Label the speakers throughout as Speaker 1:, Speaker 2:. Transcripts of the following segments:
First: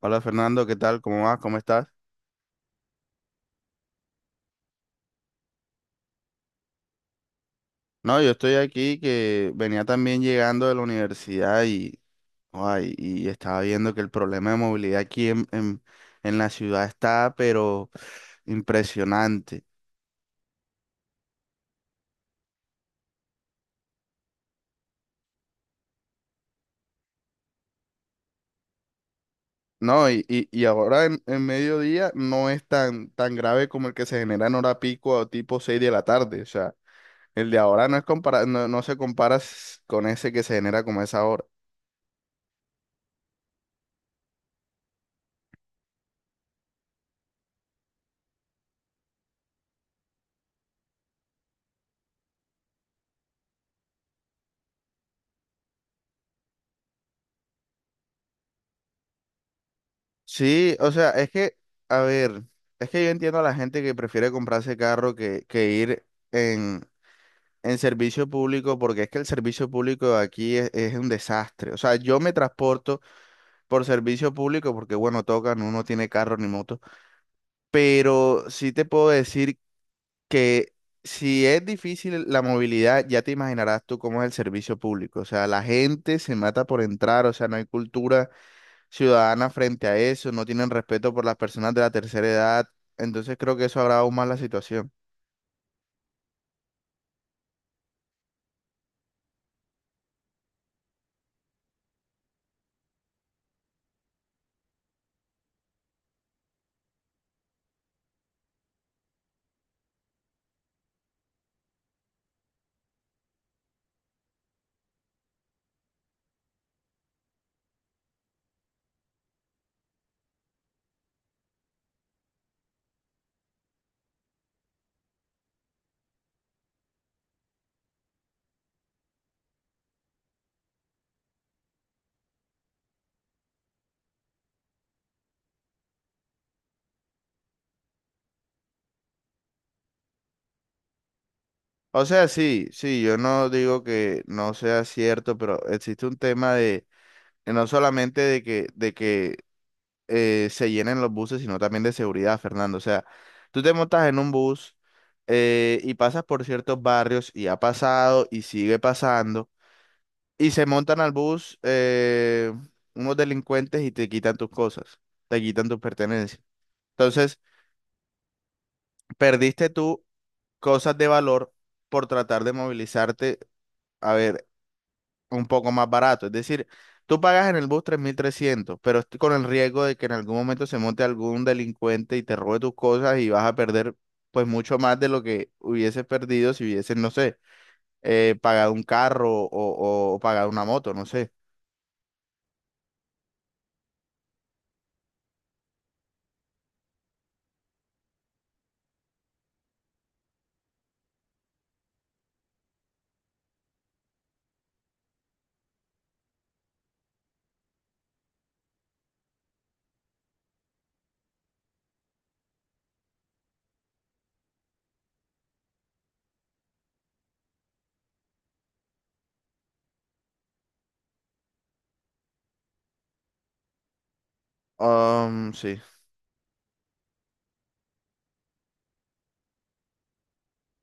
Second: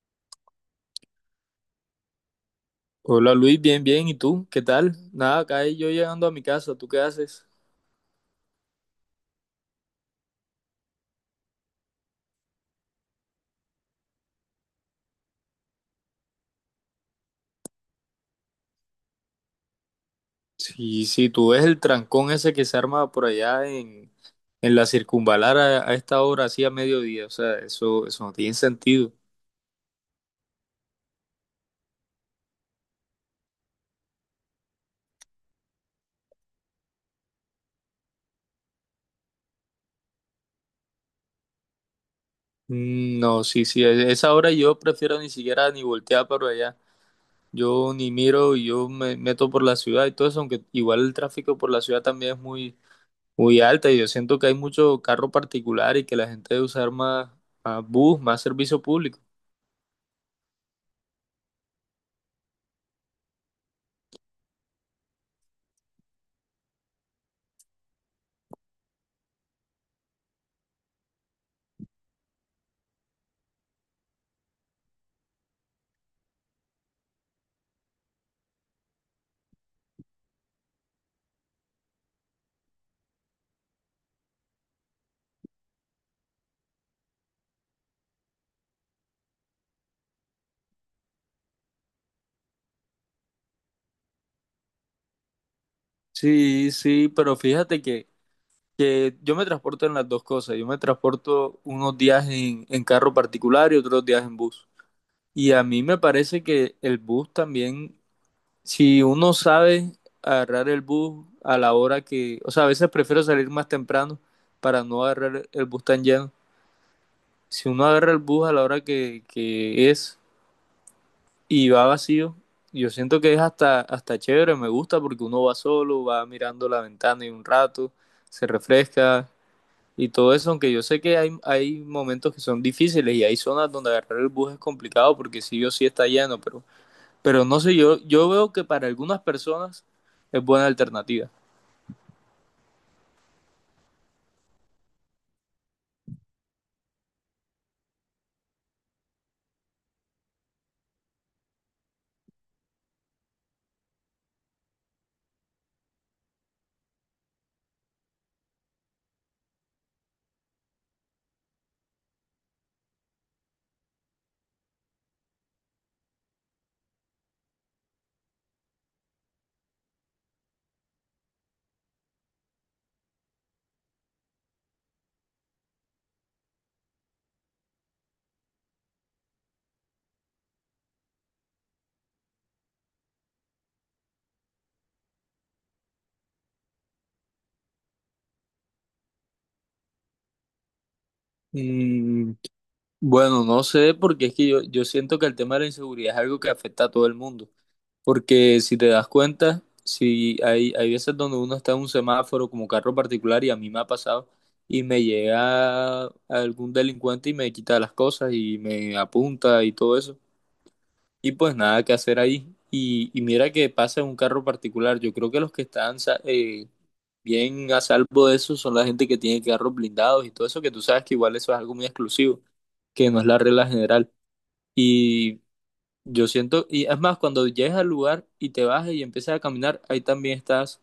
Speaker 1: Hola Fernando, ¿qué tal? ¿Cómo vas? ¿Cómo estás?
Speaker 2: Hola Luis, bien, bien. ¿Y tú? ¿Qué tal? Nada, acá yo llegando a mi casa. ¿Tú qué haces?
Speaker 1: No, yo estoy aquí que venía también llegando de la universidad y, ay, y estaba viendo que el problema de movilidad aquí en la ciudad está, pero impresionante.
Speaker 2: Sí, sí. Tú ves el trancón ese que se arma por allá en la circunvalar a esta hora, así a mediodía, o sea, eso no tiene sentido.
Speaker 1: No, y ahora en mediodía no es tan grave como el que se genera en hora pico o tipo 6 de la tarde. O sea, el de ahora no se compara con ese que se genera como a esa hora.
Speaker 2: Mm, no, sí, sí, a esa hora yo prefiero ni siquiera ni voltear para allá. Yo ni miro, yo me meto por la ciudad y todo eso, aunque igual el tráfico por la ciudad también es muy alta y yo siento que hay mucho carro particular y que la gente debe usar más bus, más servicio público.
Speaker 1: Sí, o sea, es que, a ver, es que yo entiendo a la gente que prefiere comprarse carro que ir en, en servicio público, porque es que el servicio público aquí es un desastre. O sea, yo me transporto por servicio público porque, bueno, tocan, uno tiene carro ni moto, pero sí te puedo decir que si es difícil la movilidad, ya te imaginarás tú cómo es el servicio público. O sea, la gente se mata por entrar, o sea, no hay cultura ciudadana frente a eso, no tienen respeto por las personas de la tercera edad, entonces creo que eso agrava aún más la situación.
Speaker 2: Sí, sí, pero que yo me transporto en las dos cosas. Yo me transporto unos días en carro particular y otros días en bus. Y a mí me parece que el bus también, si uno sabe agarrar el bus a la hora que, o sea, a veces prefiero salir más temprano para no agarrar el bus tan lleno. Si uno agarra el bus a la hora que es, y va vacío. Yo siento que es hasta chévere, me gusta porque uno va solo, va mirando la ventana y un rato, se refresca y todo eso, aunque yo sé que hay momentos que son difíciles y hay zonas donde agarrar el bus es complicado porque sí o sí está lleno, pero no sé, yo veo que para algunas personas es buena alternativa.
Speaker 1: O sea, sí, sí, yo no digo que no sea cierto, pero existe un tema de no solamente de que, de que se llenen los buses, sino también de seguridad, Fernando. O sea, tú te montas en un bus y pasas por ciertos barrios y ha pasado y sigue pasando, y se montan al bus unos delincuentes y te quitan tus cosas, te quitan tus pertenencias. Entonces, perdiste tú cosas de valor por tratar de movilizarte, a ver, un poco más barato. Es decir, tú pagas en el bus 3.300, pero est- con el riesgo de que en algún momento se monte algún delincuente y te robe tus cosas y vas a perder pues mucho más de lo que hubieses perdido si hubieses, no sé, pagado un carro o pagado una moto, no sé.
Speaker 2: Mm, bueno, no sé porque es que yo siento que el tema de la inseguridad es algo que afecta a todo el mundo. Porque si te das cuenta, si hay veces donde uno está en un semáforo como carro particular y a mí me ha pasado y me llega algún delincuente y me quita las cosas y me apunta y todo eso. Y pues nada que hacer ahí. Y mira que pasa en un carro particular. Yo creo que los que están bien a salvo de eso son la gente que tiene carros blindados y todo eso, que tú sabes que igual eso es algo muy exclusivo, que no es la regla general.
Speaker 1: Sí.
Speaker 2: Yo siento, y es más, cuando llegues al lugar y te bajas y empiezas a caminar, ahí también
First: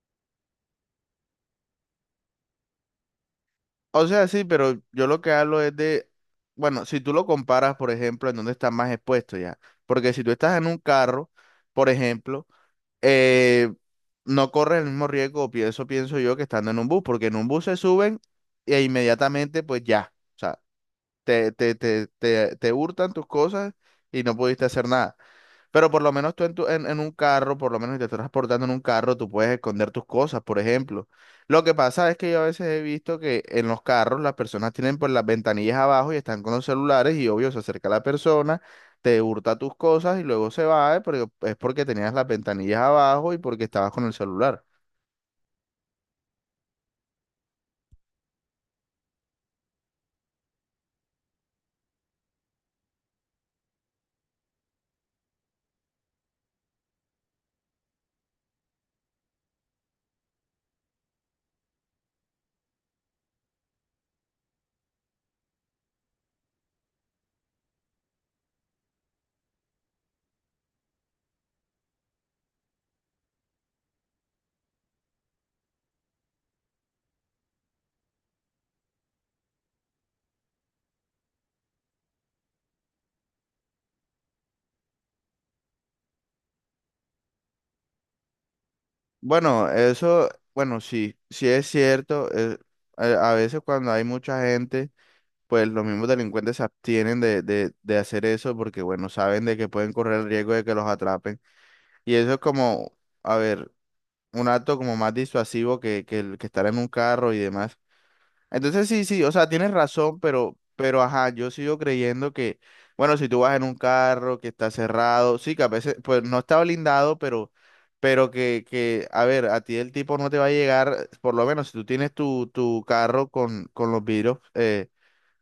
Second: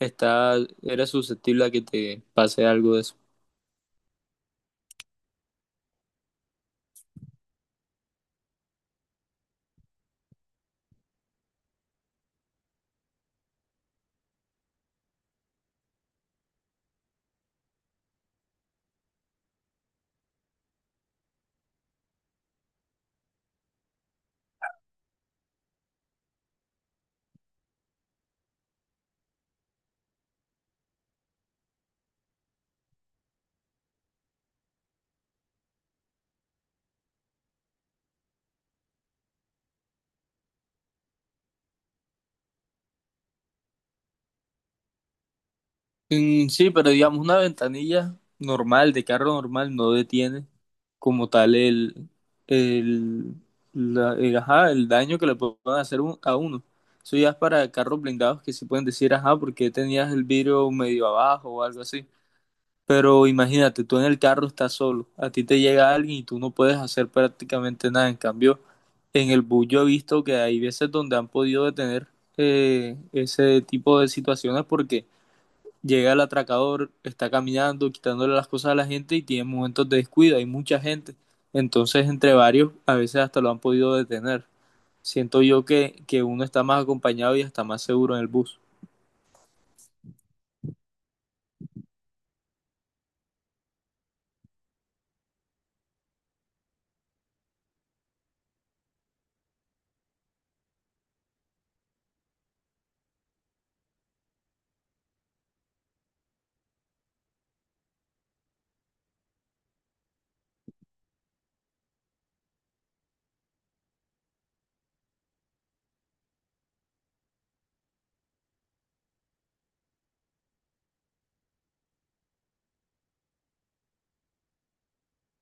Speaker 2: estás, eres susceptible a que te pase algo de eso.
Speaker 1: O sea, sí, pero yo lo que hablo es de, bueno, si tú lo comparas, por ejemplo, en dónde estás más expuesto ya. Porque si tú estás en un carro, por ejemplo, eh, no corres el mismo riesgo, o pienso, pienso yo, que estando en un bus, porque en un bus se suben e inmediatamente, pues ya, o sea, te hurtan tus cosas y no pudiste hacer nada. Pero por lo menos tú en, tu- en un carro, por lo menos si te estás transportando en un carro, tú puedes esconder tus cosas, por ejemplo. Lo que pasa es que yo a veces he visto que en los carros las personas tienen pues las ventanillas abajo y están con los celulares y obvio se acerca la persona, te hurta tus cosas y luego se va, porque es porque tenías las ventanillas abajo y porque estabas con el celular.
Speaker 2: Mm, sí, pero digamos, una ventanilla normal, de carro normal, no detiene como tal el, ajá, el daño que le pueden a uno. Eso ya es para carros blindados que sí pueden decir, ajá, porque tenías el vidrio medio abajo o algo así. Pero imagínate, tú en el carro estás solo, a ti te llega alguien y tú no puedes hacer prácticamente nada. En cambio, en el bus yo he visto que hay veces donde han podido detener ese tipo de situaciones porque llega el atracador, está caminando, quitándole las cosas a la gente y tiene momentos de descuido, hay mucha gente. Entonces, entre varios, a veces hasta lo han podido detener. Siento yo que uno está más acompañado y está más seguro en el bus.
Speaker 1: Bueno, eso, bueno, sí, sí es cierto. A veces cuando hay mucha gente pues los mismos delincuentes se abstienen de hacer eso porque, bueno, saben de que pueden correr el riesgo de que los atrapen. Y eso es como, a ver, un acto como más disuasivo que el que estar en un carro y demás. Entonces, sí, sí, o sea, tienes razón, pero, ajá, yo sigo creyendo que, bueno, si tú vas en un carro que está cerrado, sí, que a veces, pues no está blindado, pero... Pero que, a ver, a ti el tipo no te va a llegar, por lo menos si tú tienes tu carro con los vidrios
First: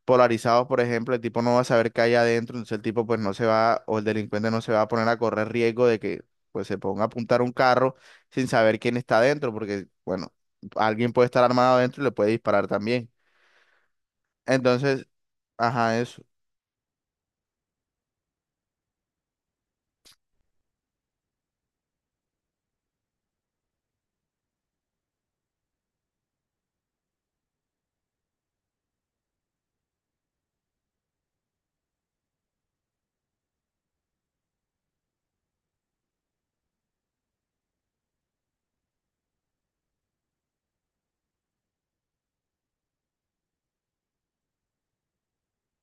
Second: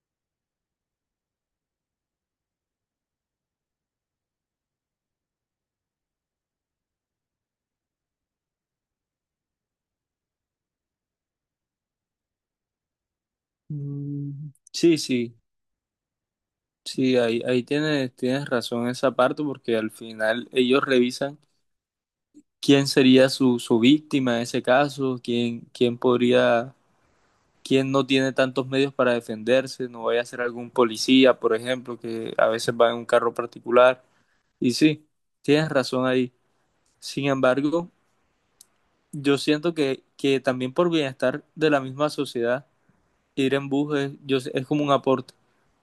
Speaker 1: polarizados, por ejemplo, el tipo no va a saber qué hay adentro, entonces el tipo pues no se va, o el delincuente no se va a poner a correr riesgo de que pues se ponga a apuntar un carro sin saber quién está adentro, porque bueno, alguien puede estar armado adentro y le puede disparar también.
Speaker 2: Mm, sí,
Speaker 1: Entonces,
Speaker 2: sí.
Speaker 1: ajá, eso.
Speaker 2: Sí, ahí tienes razón en esa parte porque al final ellos revisan quién sería su víctima en ese caso, quién podría, quién no tiene tantos medios para defenderse, no vaya a ser algún policía, por ejemplo, que a veces va en un carro particular. Y sí, tienes razón ahí. Sin embargo, yo siento que también por bienestar de la misma sociedad ir en bus es, yo sé- es como un aporte,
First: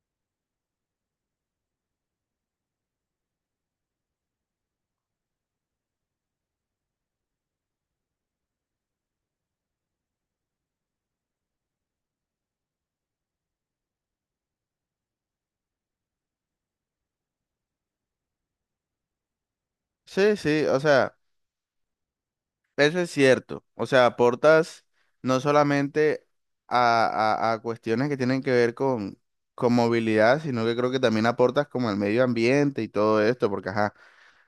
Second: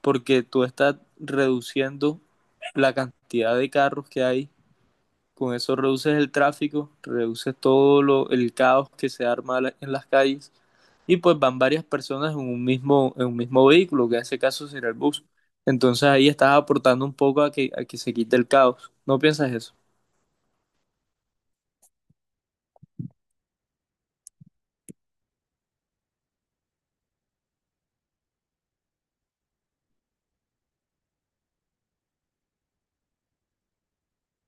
Speaker 2: porque tú estás reduciendo la cantidad de carros que hay, con eso reduces el tráfico, reduces todo el caos que se arma en las calles, y pues van varias personas en un en un mismo vehículo, que en ese caso será el bus. Entonces ahí estás aportando un poco a a que se quite el caos. ¿No piensas eso?
Speaker 1: Sí, sí, o sea, eso es cierto. O sea, aportas no solamente a cuestiones que tienen que ver con movilidad, sino que creo que también aportas como al medio ambiente y todo esto, porque ajá.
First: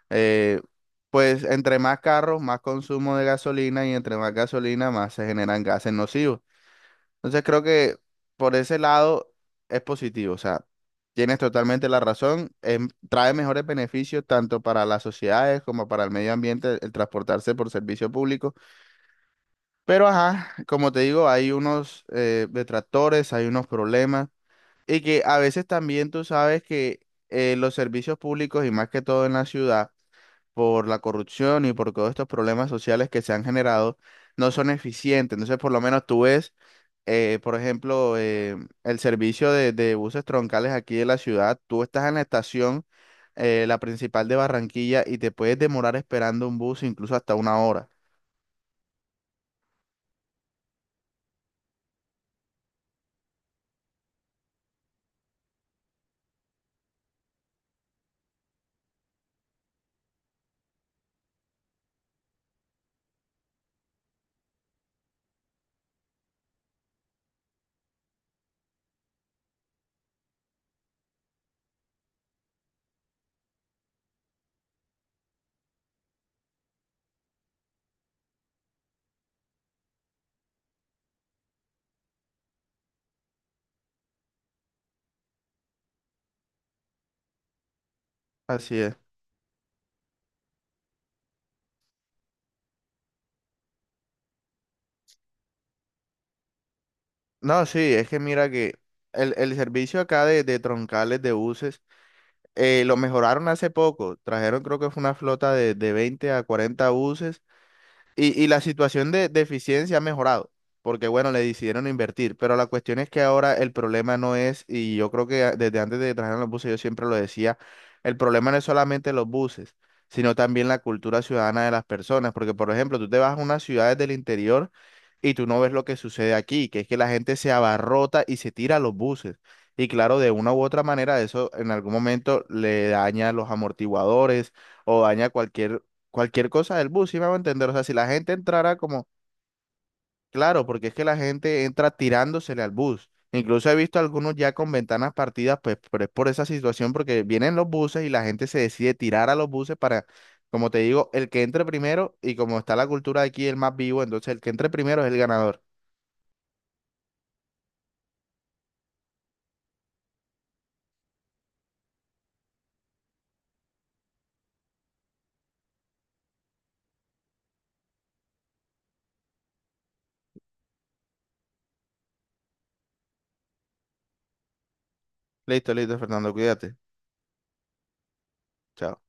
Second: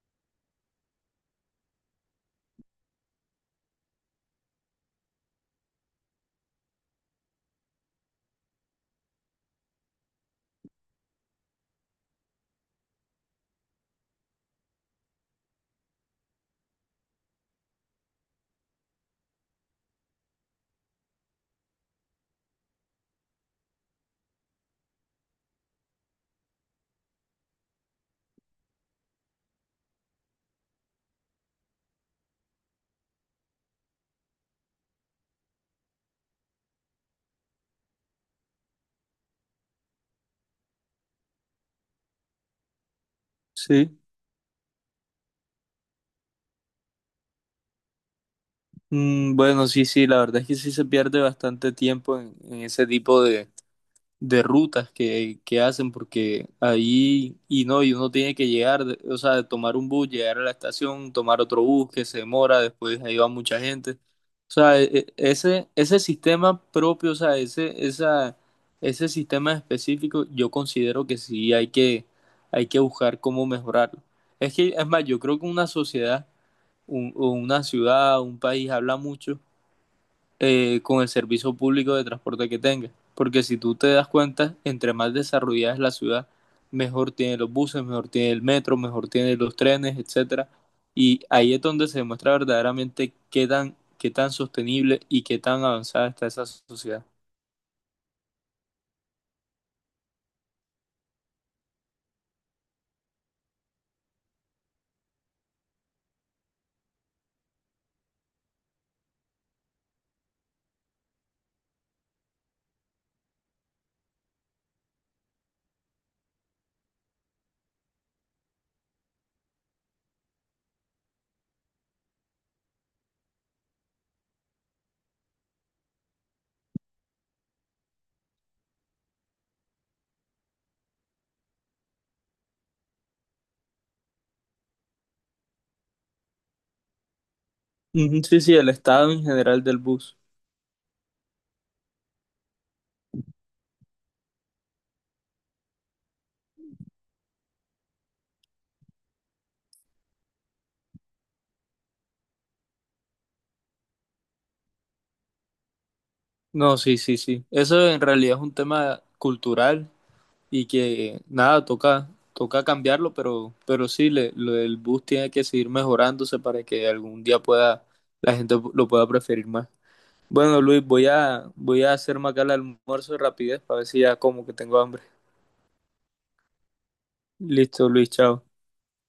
Speaker 1: Eh, pues entre más carros, más consumo de gasolina y entre más gasolina, más se generan gases nocivos. Entonces creo que por ese lado es positivo. O sea, tienes totalmente la razón. Trae mejores beneficios tanto para las sociedades como para el medio ambiente el transportarse por servicio público. Pero ajá, como te digo, hay unos detractores, hay unos problemas y que a veces también tú sabes que los servicios públicos y más que todo en la ciudad por la corrupción y por todos estos problemas sociales que se han generado, no son eficientes. Entonces, por lo menos tú ves, por ejemplo, el servicio de buses troncales aquí de la ciudad, tú estás en la estación, la
Speaker 2: Sí,
Speaker 1: principal de Barranquilla, y te puedes demorar esperando un bus incluso hasta una hora.
Speaker 2: mm, bueno, sí, sí, la verdad es que sí se pierde bastante tiempo en ese tipo de rutas que hacen, porque ahí, y no, y uno tiene que llegar, de- o sea, tomar un bus, llegar a la estación, tomar otro bus que se demora, después ahí va mucha gente. O sea, ese sistema propio, ese sistema específico, yo considero que sí hay que buscar cómo mejorarlo. Es que, es más, yo creo que una sociedad, un- o una ciudad, un país habla mucho con el servicio público de transporte que tenga. Porque si tú te das cuenta, entre más desarrollada es la ciudad, mejor tiene los buses, mejor tiene el metro,
Speaker 1: Así es.
Speaker 2: mejor tiene los trenes, etcétera. Y ahí es donde se demuestra verdaderamente qué tan sostenible y qué tan avanzada está esa sociedad.
Speaker 1: No, sí, es que mira que el servicio acá de troncales de buses lo mejoraron hace poco. Trajeron, creo que fue una flota de 20 a 40 buses. Y la situación de eficiencia ha mejorado, porque bueno, le decidieron invertir, pero la cuestión es que ahora el problema no es, y yo creo que a- desde antes de que trajeran los buses, yo siempre lo decía, el problema no es solamente los buses, sino también la cultura ciudadana de las personas, porque por ejemplo, tú te vas a unas ciudades del interior y tú no ves lo que sucede aquí, que es que la gente se abarrota y se tira a los buses. Y claro, de una u otra manera, eso en algún momento le daña los amortiguadores o daña cualquier cosa del bus, ¿sí me va a entender? O sea, si la
Speaker 2: Ujú,
Speaker 1: gente
Speaker 2: sí, sí, el
Speaker 1: entrara como,
Speaker 2: estado en general del bus.
Speaker 1: claro, porque es que la gente entra tirándosele al bus. Incluso he visto algunos ya con ventanas partidas, pues, pero es por esa situación, porque vienen los buses y la gente se decide tirar a los buses para, como te digo, el que entre primero, y como está la cultura de aquí, el más vivo, entonces el que entre primero es el ganador.
Speaker 2: No, sí, sí, sí. Eso en realidad es un tema cultural y que nada, toca, toca cambiarlo, pero sí, le, lo del bus tiene que seguir mejorándose para que algún día pueda, la gente lo pueda preferir más. Bueno, Luis, voy a hacerme acá el almuerzo de rapidez para ver si ya como que tengo hambre.
Speaker 1: Listo, listo, Fernando, cuídate.
Speaker 2: Listo, Luis, chao.
Speaker 1: Chao.